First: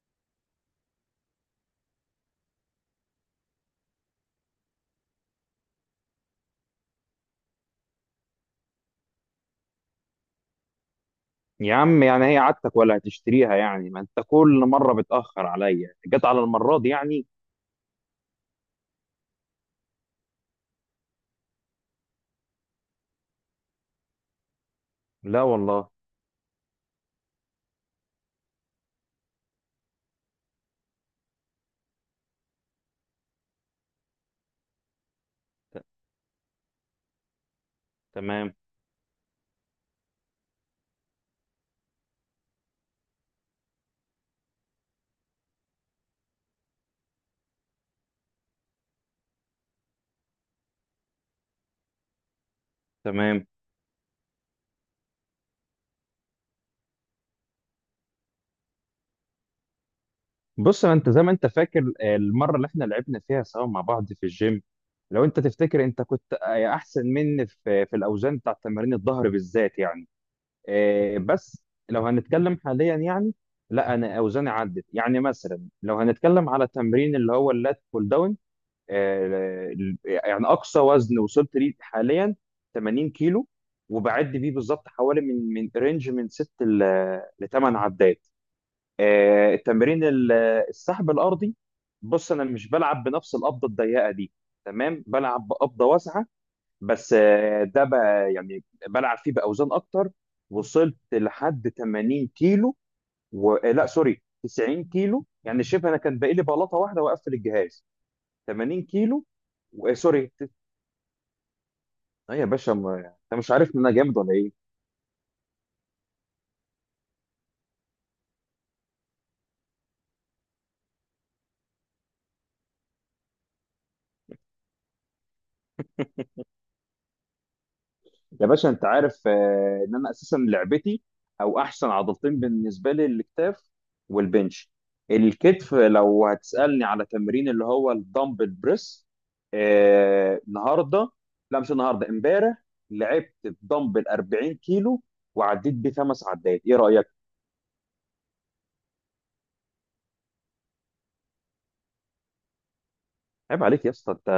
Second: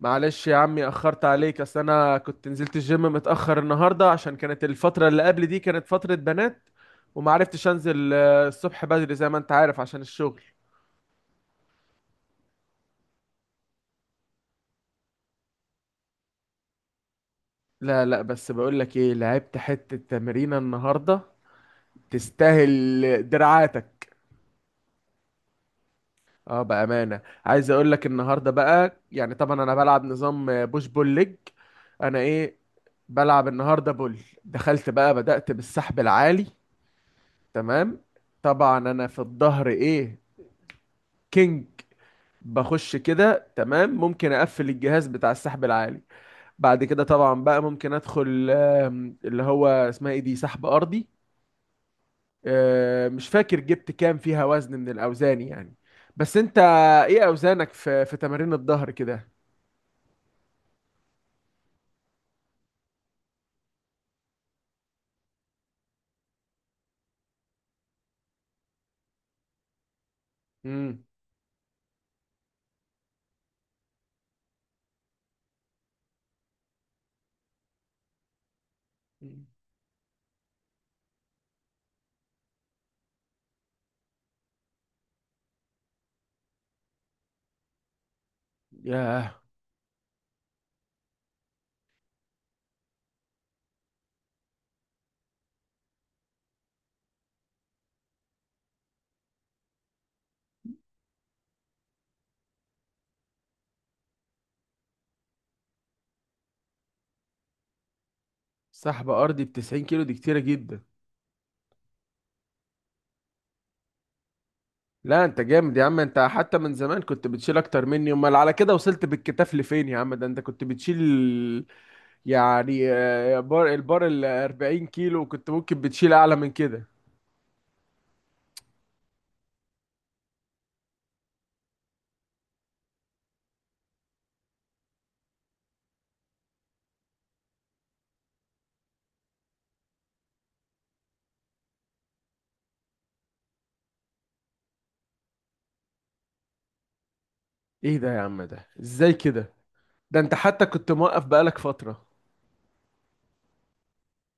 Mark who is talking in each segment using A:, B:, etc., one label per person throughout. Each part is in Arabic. A: معلش يا عمي، اخرت عليك. اصل انا كنت نزلت الجيم متاخر النهارده عشان كانت الفتره اللي قبل دي كانت فتره بنات، وما عرفتش انزل الصبح بدري زي ما انت عارف عشان الشغل.
B: يا عم، يعني هي عادتك ولا هتشتريها؟ يعني ما انت كل مرة بتأخر عليا، جت على المرة دي يعني.
A: لا، لا، بس بقول لك ايه، لعبت حته تمرينه النهارده. تستاهل دراعاتك.
B: لا والله.
A: اه بامانه، عايز اقول لك النهارده بقى، يعني طبعا انا بلعب نظام بوش بول ليج. انا ايه؟ بلعب النهارده بول. دخلت بقى، بدأت بالسحب العالي. تمام.
B: تمام.
A: طبعا انا في الظهر ايه؟ كينج. بخش كده، تمام، ممكن اقفل الجهاز بتاع السحب العالي. بعد كده طبعا بقى، ممكن ادخل اللي هو اسمها ايه، دي سحب ارضي. مش
B: تمام.
A: فاكر جبت كام فيها وزن من الاوزان يعني. بس انت، ايه اوزانك في تمارين الظهر كده؟
B: بص، ما انت زي ما انت فاكر المرة اللي احنا لعبنا فيها سوا مع بعض في الجيم. لو انت تفتكر انت كنت احسن مني في الاوزان بتاع تمارين الظهر بالذات يعني.
A: امم.
B: بس لو هنتكلم حاليا يعني. لا، انا اوزاني عدت. يعني مثلا لو هنتكلم على تمرين اللي هو اللات بول داون آه، يعني اقصى وزن وصلت ليه حاليا 80 كيلو، وبعد بيه بالظبط حوالي من رينج من 6 ل 8 عدات.
A: ياه!
B: التمرين السحب الارضي. بص، انا مش بلعب بنفس القبضه الضيقه دي. تمام، بلعب بقبضه واسعه. بس ده بقى يعني بلعب فيه باوزان اكتر. وصلت لحد 80 كيلو و... آه، لا، سوري، 90 كيلو. يعني شبه انا كان باقي لي بلاطه واحده واقفل الجهاز. 80
A: سحب
B: كيلو
A: ارضي ب 90
B: و... آه،
A: كيلو دي
B: سوري
A: كتيره
B: ت-
A: جدا.
B: يا باشا، ما... انت مش عارف ان انا جامد ولا ايه؟
A: لا انت جامد يا عم، انت حتى من زمان كنت بتشيل اكتر مني، امال على كده وصلت بالكتاف لفين يا عم، ده انت كنت بتشيل يعني بار، البار ال 40 كيلو كنت ممكن بتشيل اعلى من كده.
B: يا باشا، انت عارف ان انا اساسا لعبتي، او احسن عضلتين بالنسبه لي، الاكتاف والبنش. الكتف لو هتسالني على تمرين اللي هو الدمبل بريس، النهارده، لا مش النهارده، امبارح، لعبت الدمبل 40 كيلو وعديت بيه خمس عدات. ايه رايك؟
A: ايه ده يا عم، ده ازاي كده؟ ده انت حتى كنت موقف بقالك فترة.
B: عيب عليك يا اسطى. انت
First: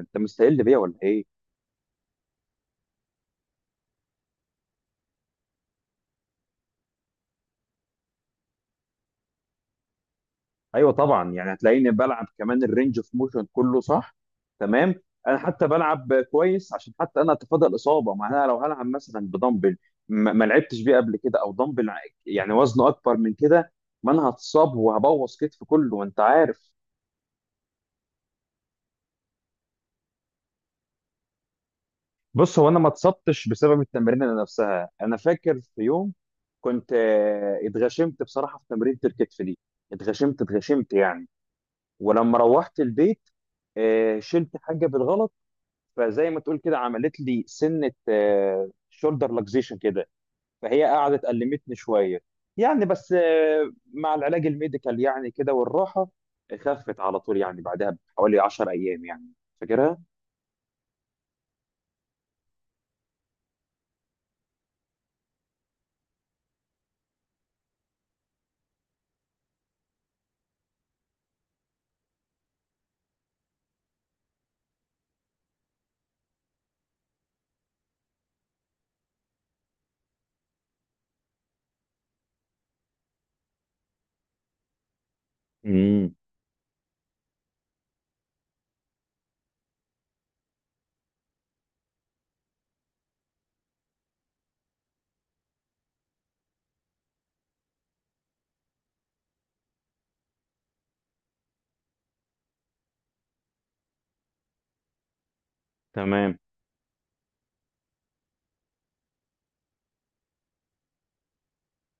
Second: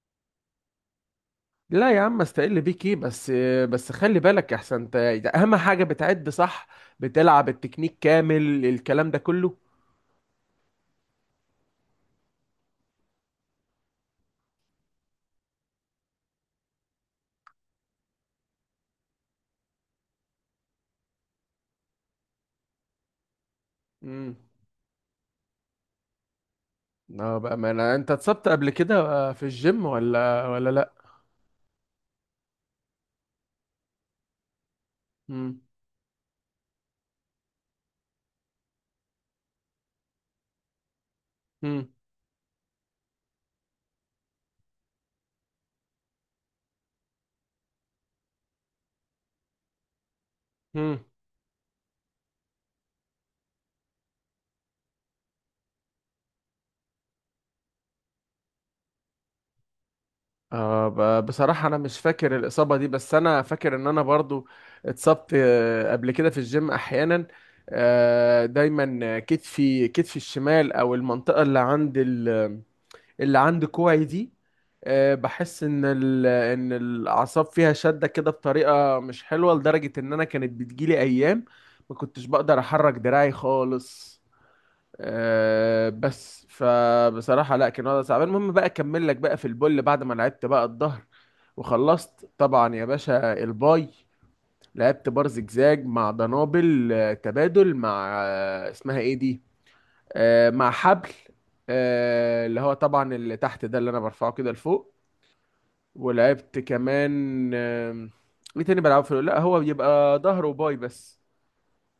B: انت مستقل بيا ولا ايه؟
A: لا يا عم، استقل بيك ايه؟ بس بس خلي بالك يا، احسن انت، ده اهم حاجة، بتعد صح، بتلعب التكنيك كامل، الكلام ده كله.
B: ايوه طبعا. يعني هتلاقيني بلعب كمان الرينج اوف موشن كله، صح؟ تمام. انا حتى بلعب كويس عشان حتى انا اتفادى الاصابه. معناها لو هلعب مثلا بدمبل ما لعبتش بيه قبل كده، او دمبل يعني وزنه اكبر من كده، ما انا
A: امم.
B: هتصاب وهبوظ كتف كله، وانت عارف.
A: اه بقى، ما انا انت اتصبت قبل كده في الجيم ولا لا؟
B: بص، هو انا ما اتصبتش بسبب التمرين نفسها. انا
A: امم.
B: فاكر في يوم كنت اتغشمت بصراحه في تمرينة الكتف دي. اتغشمت اتغشمت يعني. ولما روحت البيت شلت حاجه بالغلط. فزي ما تقول كده عملت لي سنه، شولدر لاكزيشن كده. فهي
A: امم.
B: قعدت ألمتني شويه يعني. بس مع العلاج الميديكال يعني، كده والراحه، خفت على طول. يعني بعدها بحوالي 10 ايام يعني. فاكرها؟
A: آه، بصراحة أنا مش فاكر الإصابة دي، بس أنا فاكر إن أنا برضو اتصبت قبل كده في الجيم أحيانا. دايما كتفي الشمال، أو المنطقة اللي عند اللي عند كوعي دي. بحس إن إن الأعصاب فيها شدة كده بطريقة مش حلوة، لدرجة إن أنا كانت بتجيلي أيام ما كنتش بقدر أحرك دراعي خالص. أه،
B: امم.
A: بس فبصراحة لا، كان وضع صعب. المهم بقى، اكمل لك بقى في البول بعد ما لعبت بقى الظهر وخلصت. طبعا يا باشا الباي، لعبت بار زجزاج مع دنابل تبادل مع اسمها ايه دي، مع حبل، اللي هو طبعا اللي تحت ده، اللي انا برفعه كده لفوق.
B: تمام.
A: ولعبت كمان ايه تاني بلعبه في لا، هو بيبقى ظهر وباي بس.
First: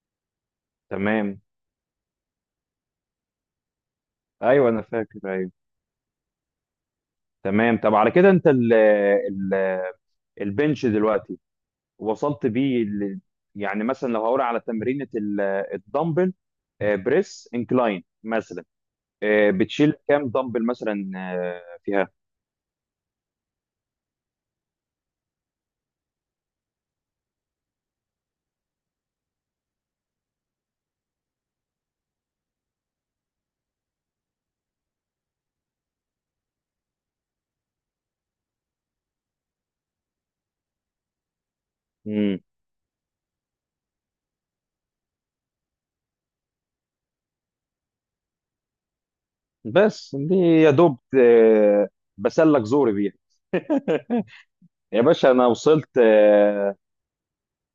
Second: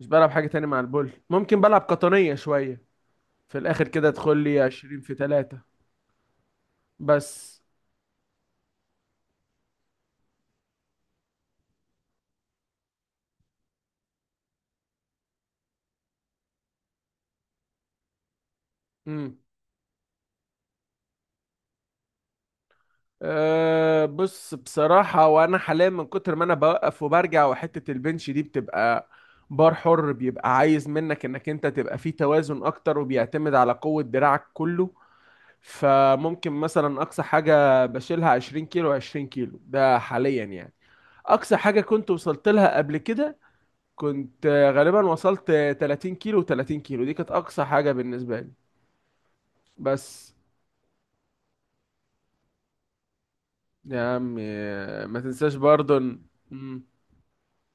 A: مش بلعب حاجة تاني مع البول،
B: تمام.
A: ممكن بلعب قطنية شوية في الاخر كده. ادخل لي
B: ايوه، انا
A: 20 في
B: فاكر. ايوه.
A: 3 بس.
B: تمام. طب على كده انت ال البنش دلوقتي وصلت بيه يعني مثلا لو هقول على تمرينة الدمبل بريس انكلاين مثلا،
A: امم.
B: بتشيل كام دمبل مثلا فيها؟
A: أه بص، بصراحة وأنا حاليا من كتر ما أنا بوقف وبرجع، وحتة البنش دي بتبقى بار حر، بيبقى عايز منك إنك أنت تبقى فيه توازن أكتر، وبيعتمد على قوة دراعك كله. فممكن مثلا أقصى حاجة بشيلها 20 كيلو، 20 كيلو ده حاليا يعني. أقصى حاجة كنت
B: مم.
A: وصلت لها قبل كده، كنت غالبا وصلت 30 كيلو، 30 كيلو دي كانت أقصى حاجة بالنسبة لي.
B: بس
A: بس
B: دي يا دوب بسلك زوري بيها.
A: يا عمي،
B: يا
A: ما
B: باشا، انا
A: تنساش برضو
B: وصلت آه،
A: مم.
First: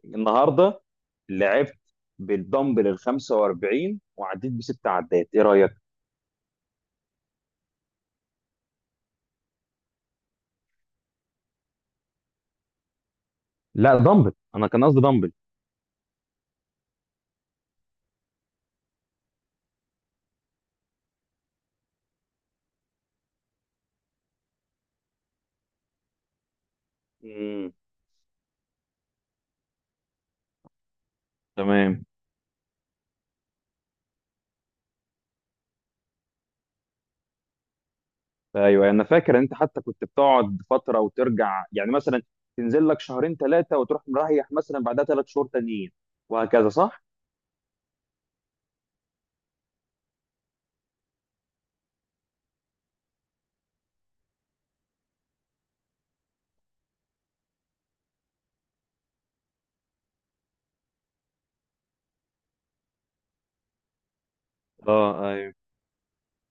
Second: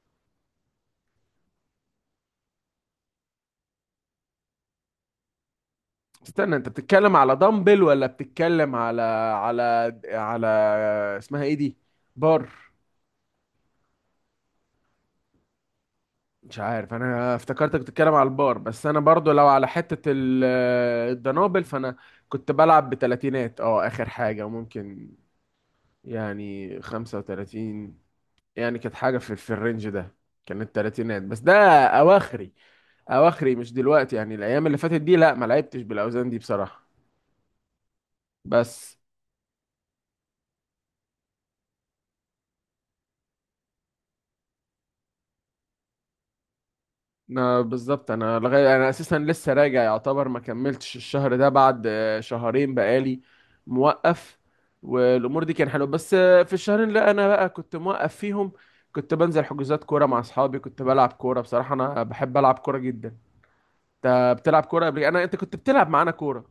B: النهارده لعبت بالدمبل ال 45 وعديت بست عدات. ايه رايك؟
A: استنى، انت بتتكلم على دمبل ولا بتتكلم على اسمها ايه دي، بار؟
B: لا، دمبل. انا كان قصدي دمبل.
A: مش عارف، انا افتكرتك بتتكلم على البار، بس انا برضو لو على حتة الدنابل، فانا كنت بلعب بتلاتينات اه، اخر حاجة، وممكن يعني خمسة
B: امم.
A: وتلاتين. يعني كانت حاجة في الرينج ده، كانت تلاتينات بس. ده
B: تمام.
A: اواخري، اواخري مش دلوقتي، يعني الايام اللي فاتت دي لا، ما لعبتش بالاوزان دي بصراحة.
B: ايوه،
A: بس
B: انا فاكر ان انت حتى كنت بتقعد فتره وترجع، يعني مثلا تنزل لك شهرين ثلاثه وتروح مريح، مثلا بعدها ثلاث شهور تانيين، وهكذا، صح؟
A: أنا بالظبط، انا لغايه، انا اساسا لسه راجع يعتبر، ما كملتش الشهر ده بعد، شهرين بقالي موقف، والامور دي كان حلوه، بس في الشهرين اللي انا بقى كنت موقف فيهم، كنت بنزل حجوزات كوره مع اصحابي، كنت بلعب كوره، بصراحه انا بحب العب كوره جدا. انت بتلعب كوره قبل؟ انا، انت
B: اه.
A: كنت بتلعب معانا كوره؟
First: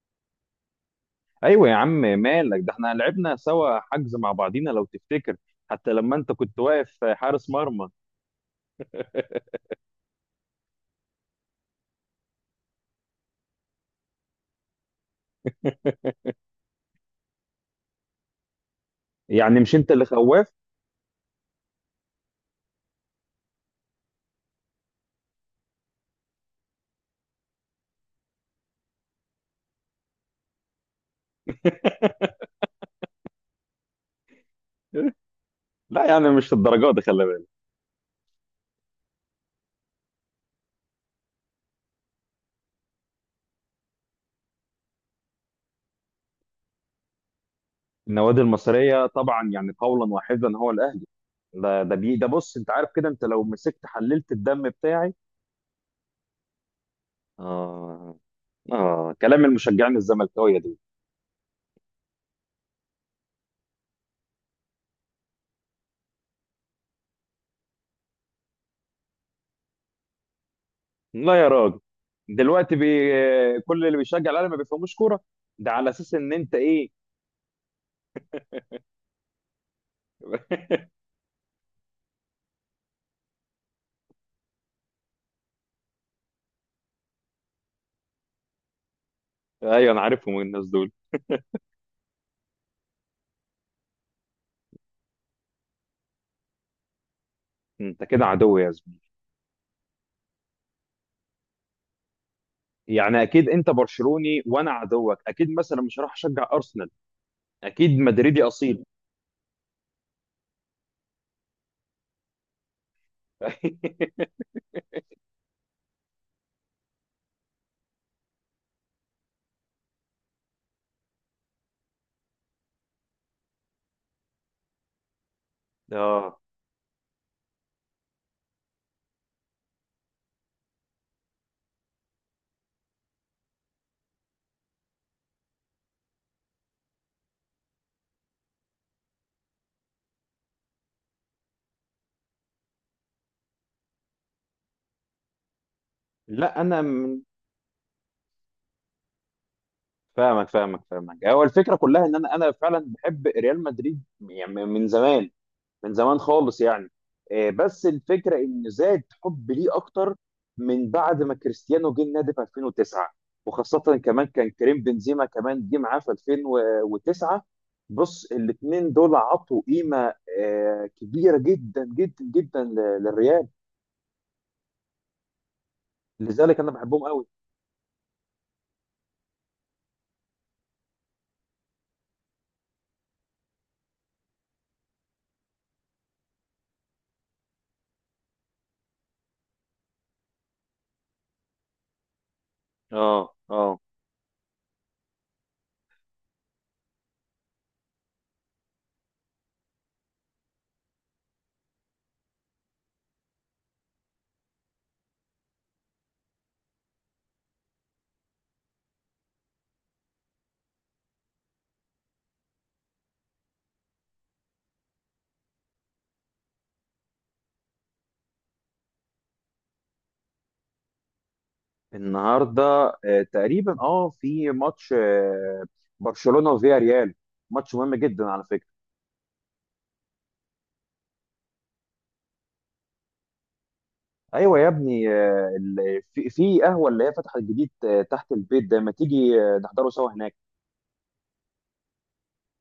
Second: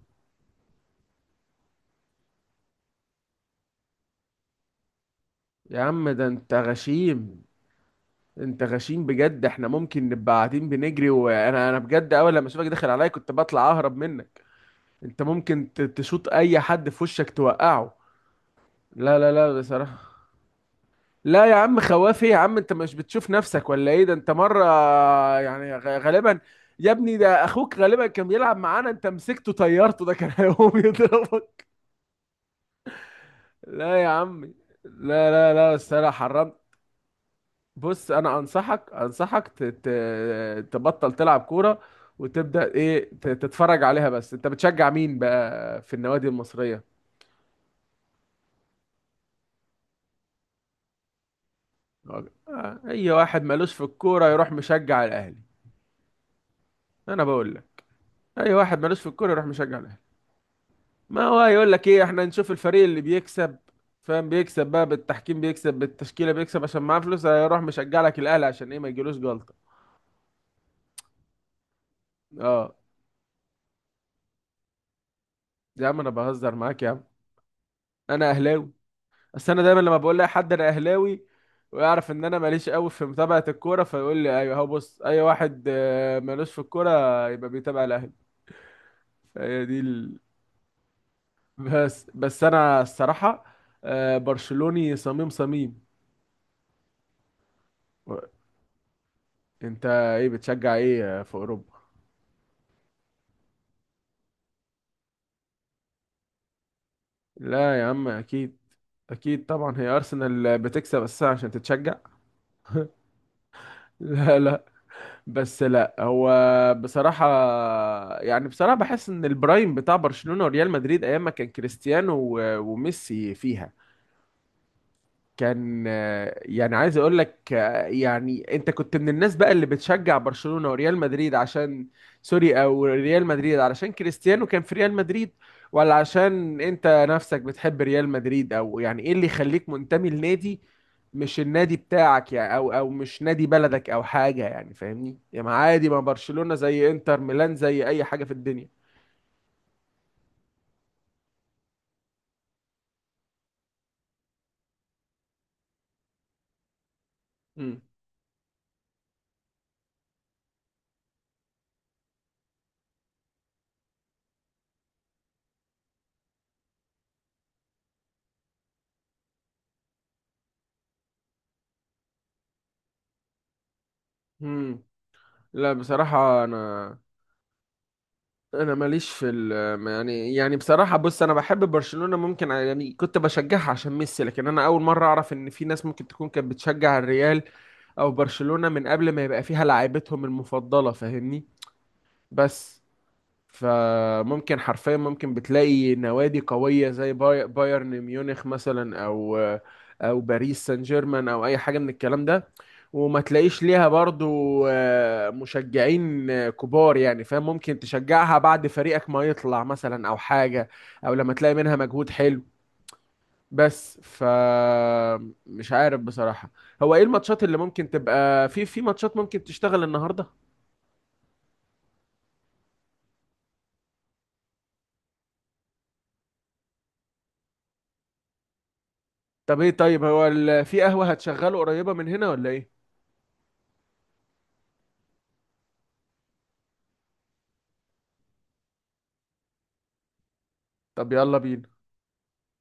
B: ايوه يا عم مالك، ده احنا لعبنا سوا حجز مع بعضينا لو تفتكر.
A: يا
B: حتى
A: عم،
B: لما
A: ده
B: انت
A: انت
B: كنت واقف
A: غشيم،
B: حارس مرمى.
A: انت غشيم بجد. احنا ممكن نبقى قاعدين بنجري، وانا انا بجد، اول لما اشوفك داخل عليا كنت بطلع اهرب منك. انت ممكن تشوط اي حد في وشك توقعه. لا، لا، لا،
B: يعني مش انت
A: بصراحة.
B: اللي خواف؟
A: لا يا عم، خوافي يا عم؟ انت مش بتشوف نفسك ولا ايه؟ ده انت مرة يعني غالبا، يا ابني ده اخوك غالبا كان بيلعب معانا، انت مسكته طيرته، ده كان هيقوم يضربك. لا يا عمي، لا، لا، لا، بس
B: لا،
A: انا
B: يعني مش
A: حرمت.
B: الدرجات دي، خلي بالك.
A: بص، انا انصحك تبطل تلعب كورة، وتبدأ ايه، تتفرج عليها بس. انت بتشجع مين بقى في النوادي المصرية؟
B: النوادي المصريه طبعا، يعني قولا واحدا هو الاهلي. ده بص، انت عارف كده،
A: اي
B: انت
A: واحد
B: لو
A: مالوش في
B: مسكت
A: الكورة
B: حللت
A: يروح
B: الدم
A: مشجع
B: بتاعي.
A: الاهلي. انا بقول لك،
B: اه.
A: اي واحد مالوش في
B: اه.
A: الكوره يروح
B: كلام
A: مشجع
B: المشجعين
A: الاهلي.
B: الزملكاويه دول.
A: ما هو يقول لك ايه، احنا نشوف الفريق اللي بيكسب. فاهم، بيكسب بقى بالتحكيم، بيكسب بالتشكيله، بيكسب عشان معاه فلوس، هيروح مشجع لك الاهلي عشان ايه، ما يجيلوش جلطه.
B: لا يا راجل
A: اه
B: دلوقتي بي... كل اللي بيشجع الاهلي ما بيفهموش كوره. ده
A: يا
B: على
A: عم، انا
B: اساس ان
A: بهزر
B: انت
A: معاك يا
B: ايه؟
A: عم. انا اهلاوي. بس انا دايما لما بقول لاي حد انا اهلاوي، ويعرف ان انا ماليش قوي في متابعه الكوره، فيقول لي ايوه اهو، بص اي واحد مالوش في الكوره يبقى بيتابع الاهلي. فهي دي
B: ايوه، انا عارفهم الناس دول.
A: بس انا الصراحه برشلوني، صميم صميم.
B: انت كده عدو يا زميلي.
A: انت ايه بتشجع ايه في اوروبا؟
B: يعني اكيد انت برشلوني، وانا عدوك اكيد. مثلا مش هروح اشجع ارسنال.
A: لا يا
B: اكيد
A: عم،
B: مدريدي
A: اكيد،
B: اصيل.
A: اكيد طبعا، هي ارسنال بتكسب اساسا عشان تتشجع؟ لا، لا، بس لا، هو بصراحة، يعني بصراحة بحس ان البرايم بتاع برشلونة وريال مدريد، ايام ما كان كريستيانو وميسي فيها، كان
B: اه.
A: يعني عايز اقول لك، يعني انت كنت من الناس بقى اللي بتشجع برشلونة وريال مدريد عشان، سوري، او ريال مدريد علشان كريستيانو كان في ريال مدريد. ولا عشان انت نفسك بتحب ريال مدريد، او يعني ايه اللي يخليك منتمي لنادي مش النادي بتاعك يعني، او مش نادي بلدك، او حاجة يعني، فاهمني يعني؟ عادي، ما برشلونة
B: لا،
A: زي انتر ميلان، زي اي حاجة في الدنيا.
B: فاهمك فاهمك فاهمك. هو الفكره كلها ان انا فعلا بحب ريال مدريد يعني من زمان. من زمان خالص يعني.
A: امم.
B: بس الفكره ان زاد حب ليه اكتر من بعد ما كريستيانو جه النادي في 2009، وخاصه كمان كان كريم بنزيما كمان جه معاه في 2009. بص، الاثنين دول عطوا قيمه كبيره جدا جدا جدا للريال.
A: امم. لا بصراحة،
B: لذلك انا
A: انا
B: بحبهم قوي.
A: انا ماليش في يعني بصراحه بص، انا بحب برشلونه، ممكن يعني كنت بشجعها عشان ميسي، لكن انا اول مره اعرف ان في ناس ممكن تكون كانت بتشجع الريال او برشلونه من قبل ما يبقى فيها لعيبتهم المفضله، فاهمني؟ بس،
B: اه. اه.
A: فممكن حرفيا ممكن بتلاقي نوادي قوية زي بايرن ميونخ مثلا، او باريس سان جيرمان، او اي حاجة من الكلام ده، وما تلاقيش ليها برضو مشجعين كبار يعني. فاهم؟ ممكن تشجعها بعد فريقك ما يطلع مثلا، او حاجة، او لما تلاقي منها مجهود حلو بس. ف، مش عارف بصراحة، هو ايه الماتشات اللي ممكن تبقى، في ماتشات ممكن تشتغل النهاردة؟
B: النهارده تقريبا، في ماتش برشلونه وفياريال. ماتش مهم جدا على فكره.
A: طب ايه، طيب هو في قهوة هتشغله قريبة من هنا ولا ايه؟
B: ايوه يا ابني، في قهوه اللي هي فتحت جديد تحت البيت ده. ما تيجي نحضره سوا هناك؟
A: طب يلا بينا.